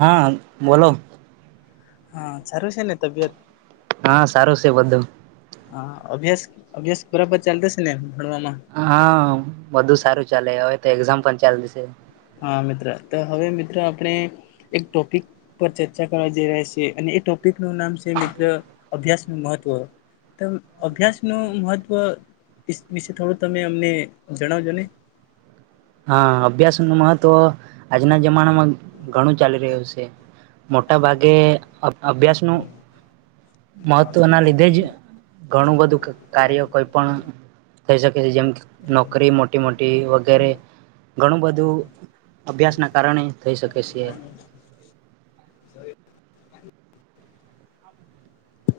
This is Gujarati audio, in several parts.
[inaudible] હા બોલો હા સારું છે ને તબિયત હા સારું છે બધું હા અભ્યાસ અભ્યાસ બરા પર ચાલતા છે ને ભણવામાં હા બધું સારું ચાલે હવે તો એક્ઝામ પણ ચાલશે હા મિત્ર તો હવે મિત્રો આપણે એક ટોપિક પર ચર્ચા કરવા જઈ રહ્યા છીએ અને એોપ નું નામ છે મિત્ર અભ્યાસ મહત્વ અભ્યાસ નું મહત્વ વિશે થોડું તમે અમને જણાવજો ને હા અભ્યાસ ન મહત્વ તો આજના જમાનામાં ઘણું ચાલી રહ્યું છે મોટા ભાગે અભ્યાસ નું મહત્વ ના લીધે જ ઘણું બધું કાર્ય કોઈ પણ થઈ શકે છે જેમ કે નોકરી મોટી મોટી ઘરે ઘણું બધું અભ્યાસ ના કારણે થઈ શકે છે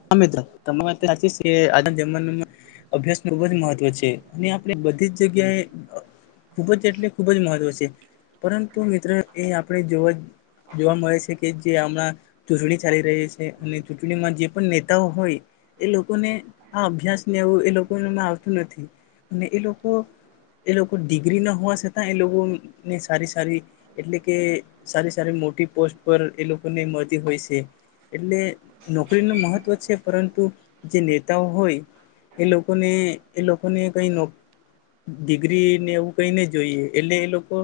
હા મિત્ર ત સાચી છે આજ જમા અભ્યાસ ન ખબ જ મહત્વ છે અને આપણે બધી જ જગ્યાએ ખૂબ જ એટલે ખૂબ જ મહત્વ છે પરંતુ મિત્ર એ આપણે જોવા જ જોવા મળે છે કે જે હમણાં ચૂંટણી ચાલી રહી છે અને ચૂંટણીમાં જે નેતાઓ હોય એ લોકોને આ અભ્યાસને એવું એ લોકોમાં આવતું નથી અને એ લોકો એ લોકો ડિગ્રી ના હોવા છતાં એ લોકોને સારી સારી એટલે કે સારી સારી મોટી પોસ્ટ પર એ લોકોને મળતી હોય છે એટલે નોકરી. નોકરી ન મહત્વ છે પરંતુ જે નેતાઓ હોય એ લોકોને એ લોકોને કઈ નો ડિગ્રી ને એવું કઈ નને જોઈએ એટલે એ લોકો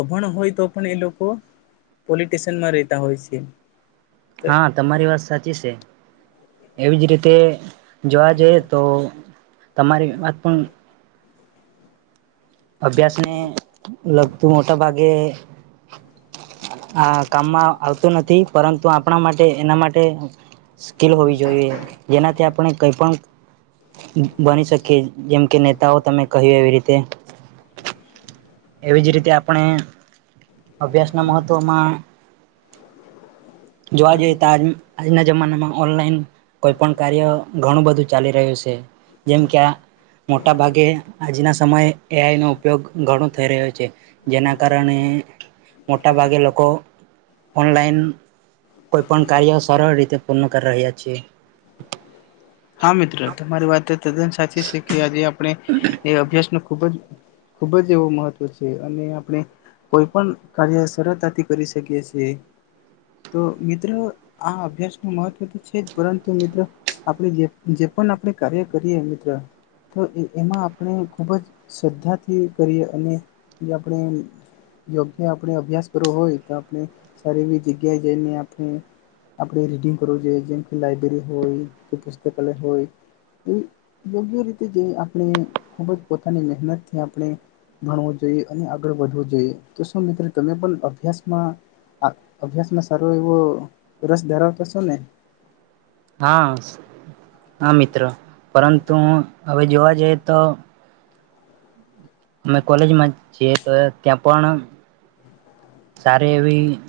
અભણ હોય તો પણ એ લોકો પોલિટશનમાં રહેતા હોય છે. હા તમારી વાત સાચી છે. એવીજ રીતે જોવા જઈએ તો તમારી વાત પણ અભ્યાસ ને લગતું મોટા ભાગે [inaudible] આ કામમાં આવતું નથી પરંતુ આપણા માટે એના માટે સ્કીલ હોવી જોઈએ જેનાથી આપણે કઈ પણ બની શકીએ જેમ કે નેતાઓ તમે કહ્યું એવી રીતે એવી જ રીતે આપણે અભ્યાસના મહત્ત્વમાં જોવા જઈએ તો આજના જમાનામાં ઓનલાઈન કોઈ પણ કાર્ય ઘણું બધું ચાલી રહ્યું છે જેમ કે આ મોટા ભાગે આજના સમયે એઆઈ નો ઉપયોગ ઘણો થઈ રહ્યો છે જેના કારણે મોટા ભાગે લોકો ઓનલાઈન કોઈ પણ કાર્ય સરળ રીતે પૂર્ણ કરી રહ્યા છે હા મિત્રો તમારી વાત સાચી છે કે અભી આપણે અભ્યાસ ખૂબ જ ખૂબ જ એવો મહત્ત્વ છે અને આપણે કોઈ પણ કાર્ય સરળતાથી કરી શકીએ છીએ તો મિત્રો આ અભ્યાસનું મહત્ત્વ છે જ પરંતુ મિત્ર આપણે જે જે પણ આપણે કાર્ય કરીએ મિત્ર તો એ એમાં આપણે ખૂબ જ શ્રદ્ધાથી કરીએ અને જે આપણે યોગ્ય આપણે અભ્યાસ કરવો હોય તો આપણે સારી એવી જગ્યાએ જઈને આપણે આપણે રીડિંગ કરવું જોઈએ જેમ લાઈબ્રેરી હોય કે પુસ્તકાલય હોય એ યોગ્ય રીતે આપણે ખૂબ જ પોતાની મહેનતથી આપણે ભણવું જોઈએ અને આગળ વધવું જોઈએ તો શું મિત્રો તમે પણ અભ્યાસમાં અભ્યાસમાં સારો એવો રસ ધરાવતા છો ને હા હા મિત્ર પરંતુ હવે જોવા જઈએ તો અમે કોલેજમાં જ છે તો ત્યાં પણ સારે એવી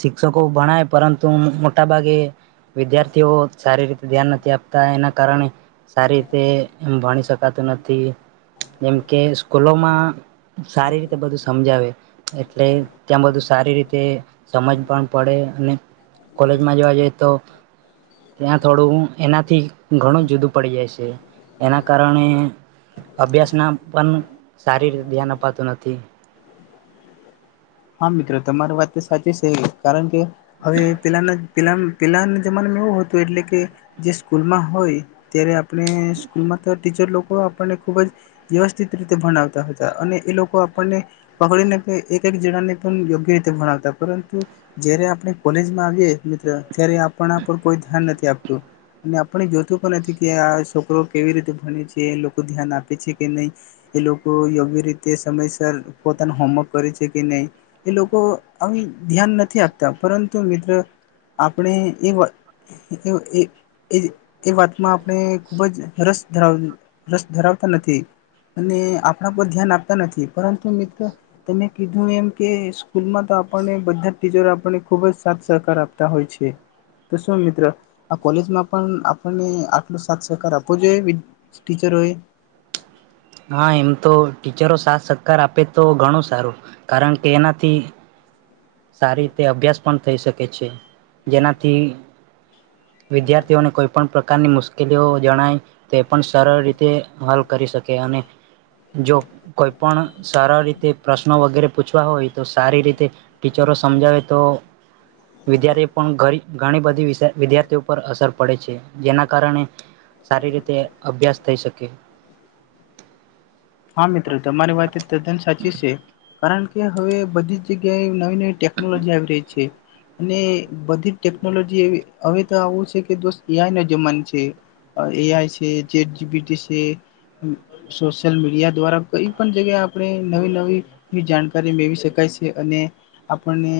શિક્ષકો ભણાય પરંતુ મોટા ભાગે વિદ્યાર્થીઓ સારી રી ધ્યાન નથી આપતા એના કારણે સારી રીતે એમ ભણી શકાતું નથી તી જેમ કે સ્કૂલોમાં સારી રીતે બધું સમજાવે એટલે ત્યાં બધું સારી રીતે સમજ પણ પડે અને કોલેજમાં જવા જઈએ તો ત્યાં થોડું એનાથી ઘણું જુદું પડી જાય છે એના કારણે અભ્યાસના પણ સારી રીતે ધ્યાન અપાતું નથી હા મિત્રો તમારી વાત તો સાચી છે કારણ કે હવે પેલાના પેલાના પેલાના જમાનામાં એવું હતું એટલે કે જે સ્કૂલમાં હોય ત્યારે આપણે સ્કૂલમાં તો ટીચર લોકો આપણને ખૂબ જ વ્યવસ્થિત રીતે ભણાવતા હતા અને એ લોકો આપણને પકડીને એક એક જવન ને પણ યોગ્ય રીતે ભણાવતા પરંતુ જયારે આપણે કોલેજમાં આવીએ મિત્ર ત્યારે આપણા પર કોઈ ધ્યાન નથી આપતું અને આપણે જોતું પણ નથી કે આ છોકરો કેવી રીતે ભણે છે એ લોકો ધ્યાન આપે છે કે નહીં એ લોકો યોગ્ય રીતે સમયસર પોતાનું હોમવર્ક કરે છે કે નહી એ લોકો આવી ધ્યાન નથી આપતા પરંતુ મિત્ર આપણે એ એ એ એ વાતમાં આપણે ખૂબ જ રસ ધરા રસ ધરાવતા નથી અને આપણા પર ધ્યાન આપતા નથી પરંતુ મિત્રો તમે કીધું એમ કે સ્કૂલમાં તો આપણને બધા ટીચરો આપને ખુબ જ સાથ સહકાર આપતા હોય છે તો શું મિત્ર આ કોલેજમાં પણ આપને આટલો સાથ સહકાર આપવો જોઈએ વિ ટીચરોએ હા એમ તો ટીચરો સાથ સહકાર આપે તો ઘણું સારું કારણ કે એનાથી સારી રીતે અભ્યાસ પણ થઈ શકે છે જેનાથી વિદ્યાર્થીઓને કોઈ પણ પ્રકારની મુશ્કેલીઓ જણાય તે પણ સરળ રીતે હલ કરી શકે અને જો કોઈ પણ સરળ રીતે પ્રશ્નો વગેરે પૂછવા હોય તો સારી રીતે ટીચરો સમજાવે તો વિદ્યાર્થી પણ ગ ઘણી બધી વિશે વિદ્યાર્થીઓ પર અસર પડે છે જેના કારણે સારી રીતે અભ્યાસ થઈ શકે હા મિત્રો તમારી વાત એ તદ્દન સાચી છે કારણ કે હવે બધી જ જગ્યાએ ટેકનોલોજી આવી રહી છે. અને બધી ટેકનોલોજી હવે તો આવું છે કે દોસ્ત એઆઈ નો જમાનો છે એઆઈ છે જેટ જબીટી છે સોશિયલ મીડિયા દ્વારા કઈ પણ જગ્યાએ આપણે નવી નવીવી જાણકારી મેળવી શકાય છે અને આપણને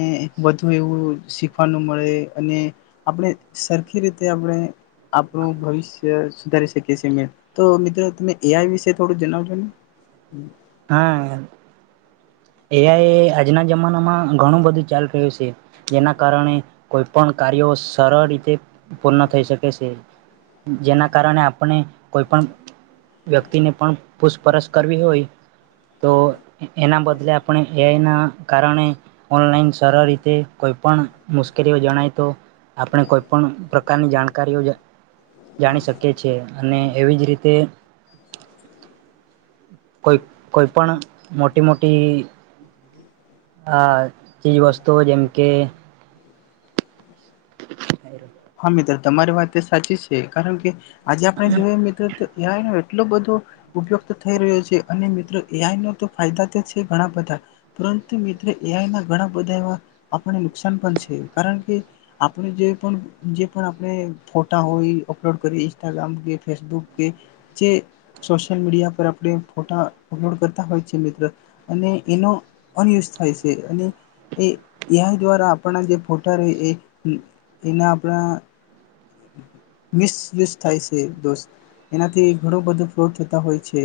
વધુ એવું શીખવાનું મળે અને આપણે સરખી રીતે આપણે આપણું ભવિષ્ય સુધારી શકીએ છીએ મે તો મિત્રો તમે એ વિશે થોડું જણાવજો ને. હા એ એ આજના જ જમાનામાં ઘણું બધું ચાલ રહ્યું છે. જેના કારણે કોઈ પણ કાર્યો સરળ રીતે પૂર્ણ થઈ શકે છે જેના કારણે આપણે કોઈપણ વ્યક્તિને પણ પૂછપરછ કરવી હોય તો એના બધા એટલે આપણે એઆના કારણે ઓનલાઈન સરળ રીતે કોઈપ મુશ્કેલીઓ જણાય તો આપણે કોઈપણ પ્રકારની જાણકારીઓ જાણી શકીએ છીએ અને એવી જ રીતે. કોઈ કોઈ પણ મોટી મો ઈક હ ચીજ વસ્તુઓ જેમ કે [inaudible] હા મિત્ર તમારી વાત એ સાચી છે કારણ કે આજ આપણે જોઈએ મિત્ર ત એ આઈનો એટલો બધો ઉપયોગ તો થઈ રહ્યો છે અને મિત્ર એ આઈ ન તો ફાયદા તો છે ઘણા બધા પરંતુ મિત્ર એ આઈ ના ઘણા બધા એવા આપણને નુકસાન પણ છે કારણ કે આપડુ જે પણ જે પણ આપણે ફોટા હોય અપલોડ કરીએ ઇન્સ્ટાગ્રામ કે ફેસબુક કે જે સોશિયલ મીડિયા પર આપડે ફોટા અપલોડ કરતા હોય છે મિત્રો અને એનો અનયુઝ થાય છે અને એ આઈ દ્વારા આપના જે ફોટા રહે એ એના પણા મિસયુઝ થાય છે દોસ્ત એનાથી ઘણું બધો ફ્રોડ થતા હોય છે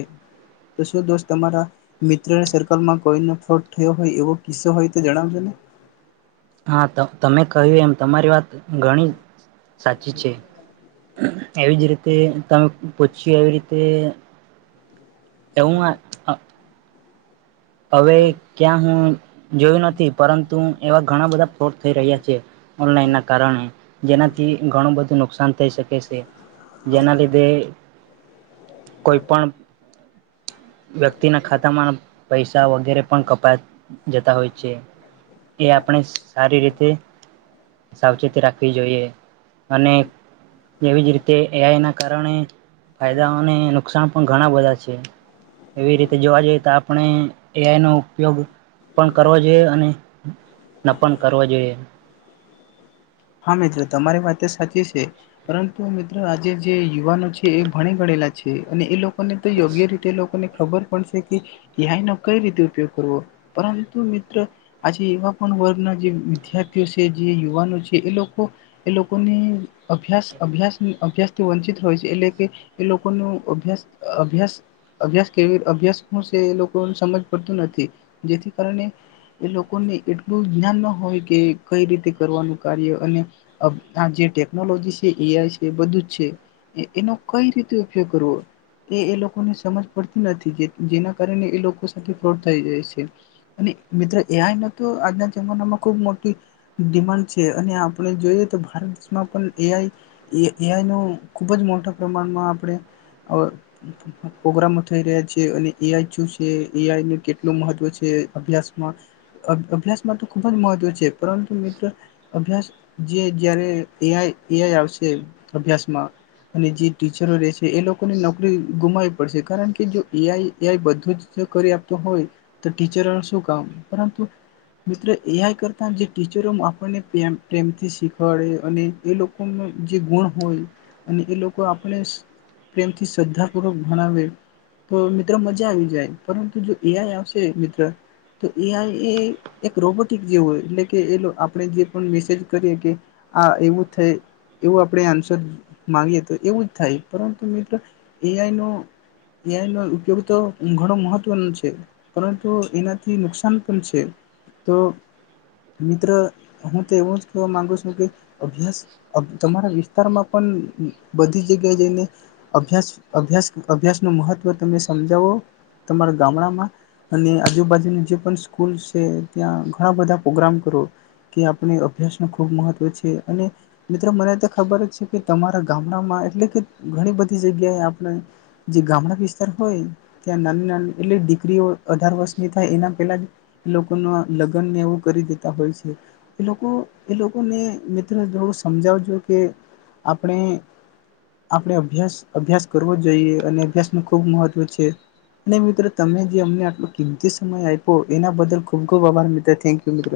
તો શું દોસ્ત તમારા મિત્ર સર્કલમાં કોઈનો ફ્રોટ થયો હોય એવો કિસ્સો હોય તો જણાવજો ને. હા તમે કહ્યું એમ તમારી વાત ઘણી સાચી છે. એવીજ રીતે તમ પછી એવી રીતે તેવું હ અ હવે ક્યાં હું જોયું નથી પરંતુ એવા ઘણા બધા ફ્રોટ થઈ રહ્યા છે ઓનલાઈન ના કારણે જેનાથી ઘણું બધું નુકસાન થઈ શકે છે જેના લીધે કોઈ પણ વ્યક્તિના ખાતામાં પૈસા વગેરે પણ કપા જતા હોય છે એ આપણે સારી રીતે સાવચેતી રાખવી જોઈએ અને તેવી જ રીતે એઆઈ ના કારણે ફાયદાઓને નુકસાન પણ ઘણા બધા છે એવી રીતે જોવા જઈએ તો આપ પણે એ આઈ નો ઉપયોગ પણ કરવો જોઈએ અને ન પણ કરવો જોઈએ. હા મિત્રો તમારી વાત તો સાચી છે પરંતુ મિત્ર આજે જે યુવાનો છે એ ભણી ગડેલા છે અને એ લોક ને તો યોગ્ય રીતે લોકોને ખબર પડશે કે એ આઈનો કઈ રીતે ઉપયોગ કરવો પરંતુ મિત્ર આજે એવા પણ વર્ગના જે વિદ્યાર્થીઓ છે જે યુવાનો છે. કે એ લોકો એ લોકોની અભ્યાસ અભ્યાસ અભ્યાસથી વંચિત હોય છે એટલે કે એ લોકોનું અભ્યાસ અભ્યાસ અભ્યાસ કેવી અભ્યાસ હું છે એ લોકો સમજ પડતું નથી જેથી કારણે એ લોકોને એટલું જ્ઞાન ન હોય કે કઈ રીતે કરવાનું કાર્ય અને આ જે ટેકનોલોજી છે એ આઈ છે બધું જ છે એનો કઈ રીતે ઉપયોગ કરવો એ એ લોકોને સમજ પડતી નથી જેના કારણે એ લોકો સાથે ફ્રોડ થઈ રહી છે અને મિત્ર એ આઈનો તો આજના જમાનામાં ખુબ મોટી ડિમાન્ડ તે આપડે જોઈએ તો ભારત દેશમાં પણ એ આઈ એઆઈ નો ખુબ જ મોટા પ્રમાણમાં આપડે અ પ્રગ્રામો થઈ રહ્યો છે અને એ આઈ શું છે એ આઈ નુ કેટલું મહત્વ છે અભ્યાસમાં અભ્યાસમાં તો ખુબ જ મહત્વ છે પરંતુ મિત્ર અભ્યાસ જે જયારે એઆઈ એઆઈ આવશે અભ્યાસમાં અને જે ટીચરો રહે છે એ લોકોને નોકરી ગુમાવી પડશે કારણ કે જો એઆઈ એઆઈ બધું જ કરી આપતું હોય તો ટીચરોનું શું કામ પરંતુ મિત્ર એઆઈ કરતા જે ટીચરો આપણને પ્રેમથી શીખવાડે અને એ લોકોનો જે ગુણ હોય અને એ લોકો આપણે પ્રેમથી શ્રદ્ધાપૂર્વક ભણાવે તો મિત્રો મજા આવી જાય પરંતુ જો એઆઈ આવશે મિત્ર તો એઆઈ એ એક રોબોટિક જેવું હોય એટલે કે એ આપડે જે પણ મેસેજ કરીએ કે આ એવું થાય એવું આપડે આન્સર માંગીએ તો એવું જ થાય પરંતુ મિત્ર એઆઈનો એઆઈ નો ઉપયોગ તો ઘણો મહત્વનો છે પરંતુ એનાથી નુકસાન પણ છે તો મિત્ર હું તો એવું જ કહેવા માંગુ છું કે અભ્યાસ તમારા વિસ્તારમાં પણ બધી જગ્યાએ જઈને અભ્યાસ અભ્યાસ અભ્યાસ નનુ મહત્ત્વ તમે સમજાવો તમારા ગામડામાં અને આજુબાજુની જે પણ સ્કૂલ છે ત્યાં ઘણા બધા પ્રોગ્રામ કરો. કે આપણે અભ્યાસ નુ ખૂબ મહત્વ છે અને મિત્રો મને તો ખબર જ છે કે તમારા ગામડામાં એટલે કે ઘણી બધી જગ્યાએ આપણે જે ગામડા વિસ્તાર હોય ત્યાં નાની નાની એટલે દીકરીઓ અઢાર વર્ષની થાય એના પેલા જ લોકોના લગ્નને એવું કરી દેતા હોય છે. એ લોકો એ લોકોને મિત્ર થોડું સમજાવજો કે આપડે આપડે અભ્યાસ અભ્યાસ કરવો જોઈએ અને અભ્યાસ નુ ખૂબ મહત્વ છે ને મિત્ર તમને જે અમને આટલો કિંમતી સમય આયપો એના બદલ ખૂબ ખૂબ આભાર મિત્ર થેન્ક યુ મિત્ર.